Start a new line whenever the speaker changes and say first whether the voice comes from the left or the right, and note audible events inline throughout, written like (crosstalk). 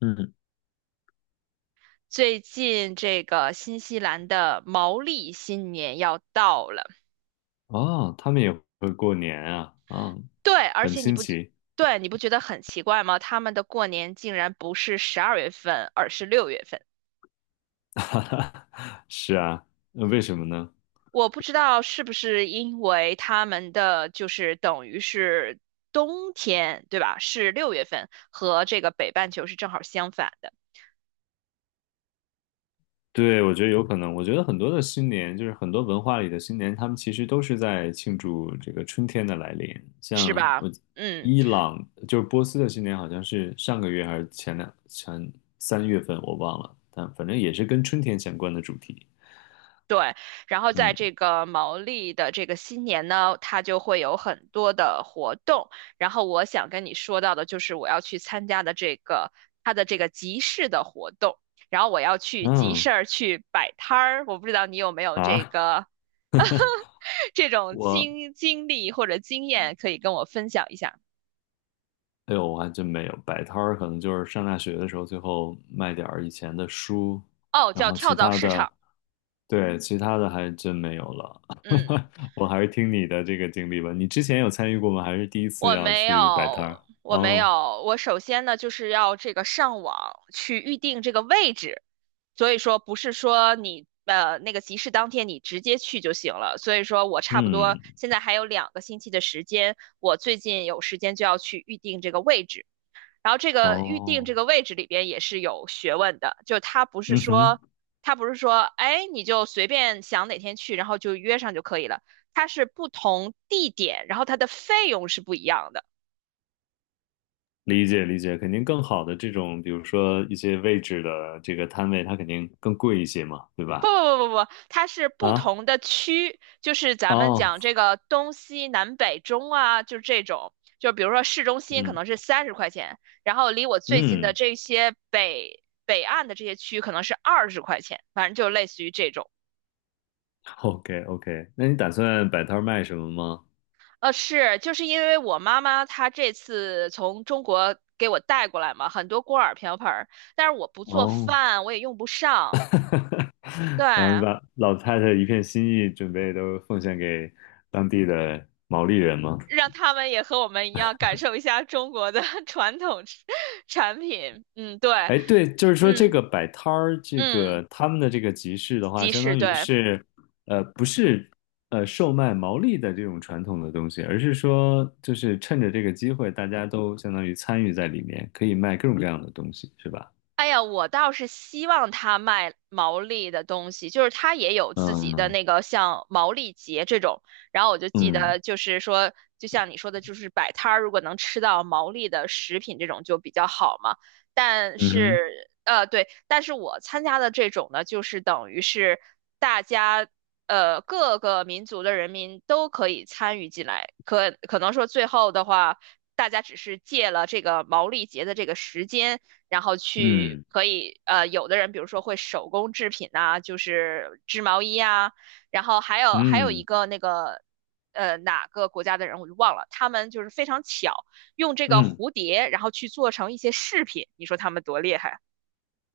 left: 嗯，
right: 最近这个新西兰的毛利新年要到了。
left: 哦，他们也会过年啊，啊，
right: 对，而
left: 很
right: 且你
left: 新
right: 不，
left: 奇，
right: 对，你不觉得很奇怪吗？他们的过年竟然不是12月份，而是六月份。
left: (laughs) 哈哈是啊，那为什么呢？
right: 我不知道是不是因为他们的就是等于是冬天，对吧？是六月份，和这个北半球是正好相反的，
left: 对，我觉得有可能，我觉得很多的新年，就是很多文化里的新年，他们其实都是在庆祝这个春天的来临。
right: 是
left: 像
right: 吧？
left: 我
right: 嗯。
left: 伊朗，就是波斯的新年，好像是上个月还是前两前三月份，我忘了，但反正也是跟春天相关的主题。
right: 对，然后在这
left: 嗯
right: 个毛利的这个新年呢，它就会有很多的活动。然后我想跟你说到的就是我要去参加的这个它的这个集市的活动，然后我要去集市
left: 嗯
right: 儿去摆摊儿。我不知道你有没有这
left: 啊，
right: 个 (laughs) 这种
left: 我。
right: 经历或者经验可以跟我分享一下？
left: 哎呦，我还真没有摆摊儿，可能就是上大学的时候，最后卖点儿以前的书，
right: 哦，
left: 然
right: 叫
left: 后
right: 跳
left: 其
right: 蚤
left: 他
right: 市
left: 的，
right: 场。
left: 对，其他的还真没有了。
right: 嗯。
left: (laughs) 我还是听你的这个经历吧。你之前有参与过吗？还是第一次
right: 我
left: 要
right: 没
left: 去摆摊
right: 有，
left: 儿？
right: 我没
left: 哦，
right: 有。我首先呢，就是要这个上网去预定这个位置，所以说不是说你那个集市当天你直接去就行了。所以说我差不多
left: 嗯，
right: 现在还有2个星期的时间，我最近有时间就要去预定这个位置。然后这个预定这
left: 哦，
right: 个位置里边也是有学问的，就它不是
left: 嗯哼，
right: 说它不是说哎你就随便想哪天去，然后就约上就可以了。它是不同地点，然后它的费用是不一样的。
left: 理解理解，肯定更好的这种，比如说一些位置的这个摊位，它肯定更贵一些嘛，对
right: 不
left: 吧？
right: 不不不不，它是不
left: 啊，
right: 同的区，就是咱们
left: 哦，
right: 讲这个东西南北中啊，就是这种。就比如说市中心可
left: 嗯
right: 能是30块钱，然后离我最近的
left: 嗯。
right: 这些北岸的这些区可能是20块钱，反正就类似于这种。
left: OK OK，那你打算摆摊儿卖什么吗？
right: 是，就是因为我妈妈她这次从中国给我带过来嘛，很多锅碗瓢盆儿，但是我不做
left: 哦，
right: 饭，我也用不上。
left: (laughs) 然后你
right: 对，
left: 把老太太一片心意准备都奉献给当地的毛利人吗？
right: 让他们也和我们一样感受一下中国的 (laughs) 传统产品。嗯，对，
left: 哎，对，就是说这
right: 嗯
left: 个摆摊儿，这
right: 嗯，
left: 个他们的这个集市的话，
right: 即
left: 相
right: 市，
left: 当于
right: 对。
left: 是，不是售卖毛利的这种传统的东西，而是说就是趁着这个机会，大家都相当于参与在里面，可以卖各种各样的东西，是吧？
right: 哎呀，我倒是希望他卖毛利的东西，就是他也有自己的
left: 嗯
right: 那个像毛利节这种。然后我就记
left: 嗯
right: 得，就是说，就像你说的，就是摆摊儿，如果能吃到毛利的食品这种就比较好嘛。但
left: 嗯哼
right: 是，对，但是我参加的这种呢，就是等于是大家，各个民族的人民都可以参与进来。可能说最后的话。大家只是借了这个毛利节的这个时间，然后去
left: 嗯
right: 可以有的人比如说会手工制品呐、就是织毛衣啊，然后还有一
left: 嗯
right: 个那个哪个国家的人我就忘了，他们就是非常巧，用这个
left: 嗯。
right: 蝴蝶然后去做成一些饰品，你说他们多厉害？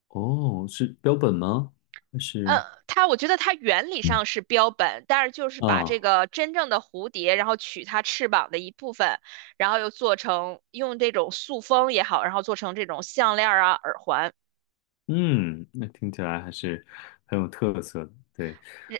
left: 哦，是标本吗？还是
right: 它我觉得它原理
left: 嗯
right: 上是标本，但是就是把这
left: 啊？
right: 个真正的蝴蝶，然后取它翅膀的一部分，然后又做成用这种塑封也好，然后做成这种项链儿啊、耳环。
left: 嗯，那听起来还是很有特色的。对，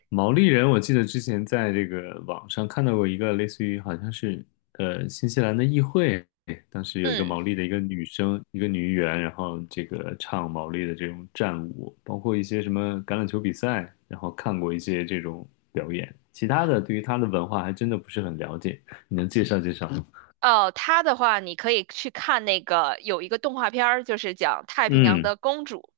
left: 毛利人，我记得之前在这个网上看到过一个类似于好像是新西兰的议会，当时有一个
right: 嗯。
left: 毛利的一个女生，一个女议员，然后这个唱毛利的这种战舞，包括一些什么橄榄球比赛，然后看过一些这种表演。其他的对于他的文化还真的不是很了解，你能介绍介绍吗？
right: 哦，它的话，你可以去看那个有一个动画片儿，就是讲太平洋
left: 嗯
right: 的公主，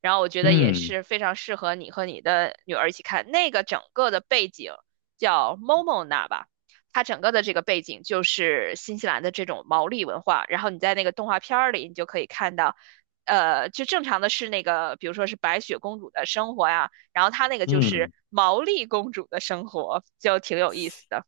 right: 然后我觉得也
left: 嗯。
right: 是非常适合你和你的女儿一起看。那个整个的背景叫 Momona 吧，它整个的这个背景就是新西兰的这种毛利文化。然后你在那个动画片儿里，你就可以看到，就正常的是那个，比如说是白雪公主的生活呀，然后她那个就是
left: 嗯，
right: 毛利公主的生活，就挺有意思的。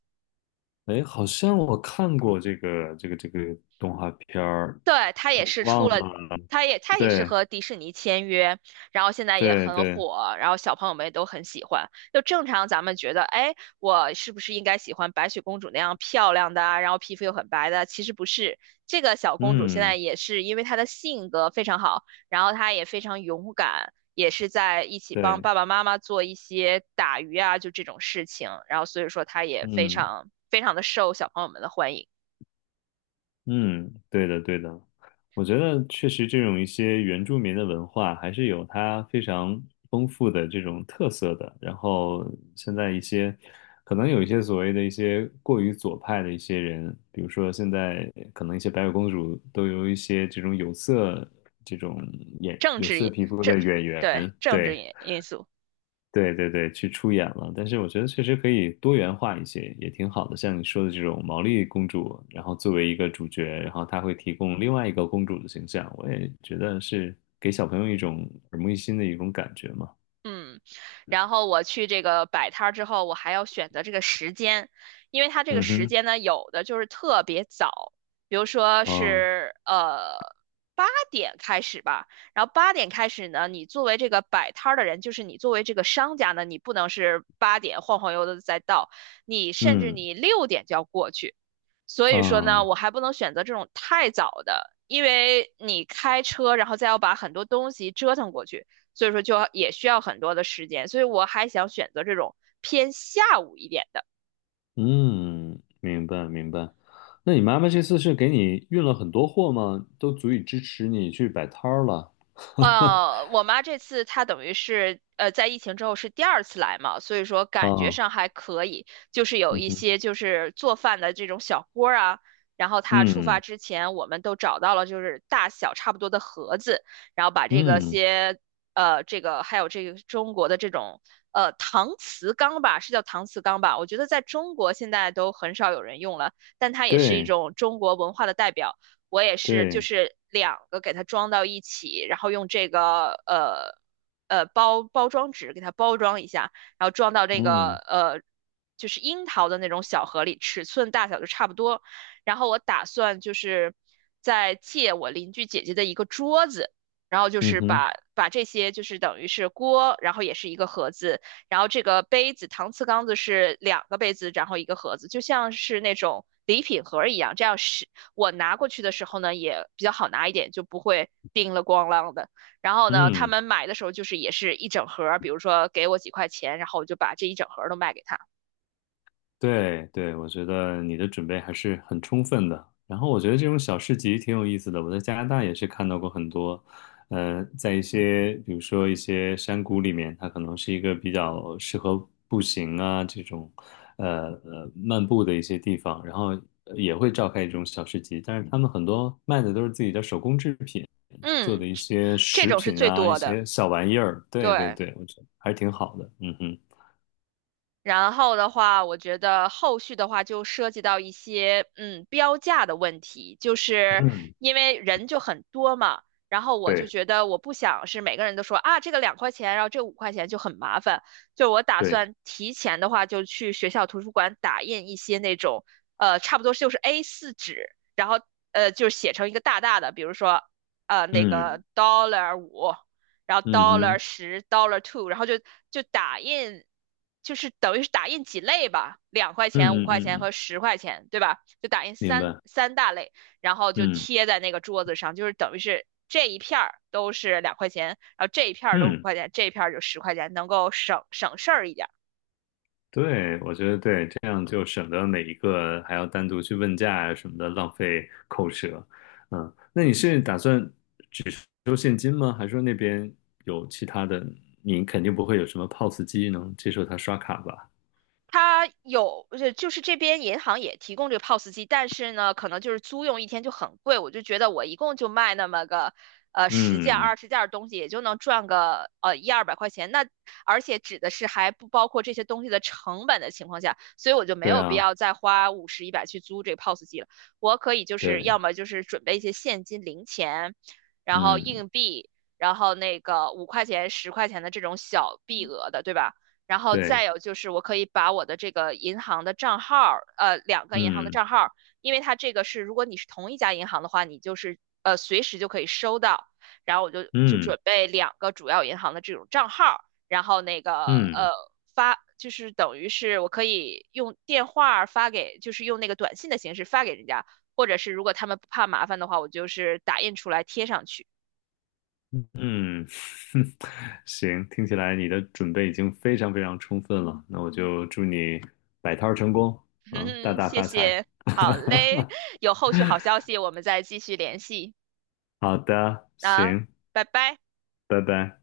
left: 哎，好像我看过这个动画片儿，
right: 对，他也
left: 我
right: 是出
left: 忘
right: 了，
left: 了。
right: 他也是
left: 对
right: 和迪士尼签约，然后现在也
left: 对
right: 很
left: 对，
right: 火，然后小朋友们也都很喜欢。就正常咱们觉得，哎，我是不是应该喜欢白雪公主那样漂亮的啊然后皮肤又很白的啊？其实不是，这个小公主现在
left: 嗯，
right: 也是因为她的性格非常好，然后她也非常勇敢，也是在一起帮
left: 对，
right: 爸爸妈妈做一些打鱼啊，就这种事情，然后所以说她也非
left: 嗯，
right: 常非常的受小朋友们的欢迎。
left: 嗯，对的，对的，我觉得确实这种一些原住民的文化还是有它非常丰富的这种特色的。然后现在一些可能有一些所谓的一些过于左派的一些人，比如说现在可能一些白雪公主都有一些这种有色这种眼
right: 政
left: 有
right: 治
left: 色
right: 因
left: 皮肤的
right: 政
left: 演
right: 对，
left: 员，
right: 政治
left: 对，
right: 因因素，
left: 对对对，去出演了。但是我觉得确实可以多元化一些，也挺好的。像你说的这种毛利公主，然后作为一个主角，然后她会提供另外一个公主的形象，我也觉得是给小朋友一种耳目一新的一种感觉嘛。
right: 嗯，然后我去这个摆摊儿之后，我还要选择这个时间，因为它这个
left: 嗯
right: 时
left: 哼，
right: 间呢，有的就是特别早，比如说
left: 啊，
right: 是八点开始吧，然后八点开始呢，你作为这个摆摊儿的人，就是你作为这个商家呢，你不能是八点晃晃悠悠的再到，你甚至
left: 嗯，
right: 你6点就要过去。所以说呢，我
left: 啊，
right: 还不能选择这种太早的，因为你开车，然后再要把很多东西折腾过去，所以说就要也需要很多的时间。所以我还想选择这种偏下午一点的。
left: 嗯，明白明白。那你妈妈这次是给你运了很多货吗？都足以支持你去摆摊儿了。(laughs)
right: 我妈这次她等于是在疫情之后是第二次来嘛，所以说感觉
left: 啊，
right: 上还可以，就是有
left: 嗯
right: 一
left: 哼，
right: 些就是做饭的这种小锅儿啊，然后她出发
left: 嗯
right: 之前，我们都找到了就是大小差不多的盒子，然后把这个
left: 嗯，
right: 些这个还有这个中国的这种搪瓷缸吧，是叫搪瓷缸吧？我觉得在中国现在都很少有人用了，但它也是一
left: 对
right: 种中国文化的代表。我也是就
left: 对。
right: 是两个给它装到一起，然后用这个包装纸给它包装一下，然后装到这个
left: 嗯
right: 就是樱桃的那种小盒里，尺寸大小就差不多。然后我打算就是再借我邻居姐姐的一个桌子。然后就
left: 嗯
right: 是
left: 哼，
right: 把这些就是等于是锅，然后也是一个盒子，然后这个杯子搪瓷缸子是2个杯子，然后一个盒子，就像是那种礼品盒一样，这样我拿过去的时候呢，也比较好拿一点，就不会叮了咣啷的。然后呢，他
left: 嗯，
right: 们买的时候就是也是一整盒比如说给我几块钱，然后我就把这一整盒都卖给他。
left: 对对，我觉得你的准备还是很充分的。然后我觉得这种小市集挺有意思的，我在加拿大也是看到过很多，在一些比如说一些山谷里面，它可能是一个比较适合步行啊这种，漫步的一些地方，然后也会召开一种小市集，但是他们很多卖的都是自己的手工制品，做的
right: 嗯，
left: 一些
right: 这
left: 食
right: 种是
left: 品
right: 最
left: 啊，一
right: 多的，
left: 些小玩意儿。对对
right: 对。
left: 对，我觉得还是挺好的。嗯哼。
right: 然后的话，我觉得后续的话就涉及到一些标价的问题，就是因为人就很多嘛，然后我就
left: 对。
right: 觉得我不想是每个人都说啊这个两块钱，然后这五块钱就很麻烦，就我打
left: 对，
right: 算提前的话就去学校图书馆打印一些那种差不多就是 A4 纸，然后就写成一个大大的，比如说那个
left: 嗯
right: $5。然后
left: 嗯
right: dollar
left: 哼，
right: 十 $2，然后就打印，就是等于是打印几类吧，两块钱、五
left: 嗯嗯
right: 块钱
left: 嗯嗯，
right: 和十块钱，对吧？就打印
left: 明
right: 三
left: 白，
right: 三大类，然后就
left: 嗯
right: 贴在那个桌子上，就是等于是这一片儿都是两块钱，然后这一片儿都五
left: 嗯，
right: 块钱，这一片儿就十块钱，能够省省事儿一点。
left: 对，我觉得对，这样就省得每一个还要单独去问价啊什么的，浪费口舌。嗯，那你是打算收现金吗？还是说那边有其他的？你肯定不会有什么 POS 机能接受他刷卡吧？
right: 它有，就是这边银行也提供这个 POS 机，但是呢，可能就是租用一天就很贵。我就觉得我一共就卖那么个，十件、
left: 嗯，
right: 20件的东西，也就能赚个一二百块钱。那而且指的是还不包括这些东西的成本的情况下，所以我就没
left: 对
right: 有必
left: 啊，
right: 要再花50、100去租这个 POS 机了。我可以就是
left: 对，
right: 要么就是准备一些现金、零钱，然后
left: 嗯，
right: 硬币，然后那个五块钱、十块钱的这种小币额的，对吧？然后再
left: 对，
right: 有就是，我可以把我的这个银行的账号2个银行的
left: 嗯
right: 账号因为它这个是，如果你是同一家银行的话，你就是随时就可以收到。然后我就
left: 嗯
right: 准备2个主要银行的这种账号，然后那个
left: 嗯。
right: 发，就是等于是我可以用电话发给，就是用那个短信的形式发给人家，或者是如果他们不怕麻烦的话，我就是打印出来贴上去。
left: 嗯，(laughs) 行，听起来你的准备已经非常非常充分了，那我就祝你摆摊儿成功，
right: (laughs) 哼
left: 啊，大
right: 哼，
left: 大
right: 谢
left: 发财。
right: 谢，
left: (laughs)
right: 好嘞，有后续好消息我们再继续联系。
left: 好的，
right: 啊，
left: 行，
right: 拜拜。
left: 拜拜。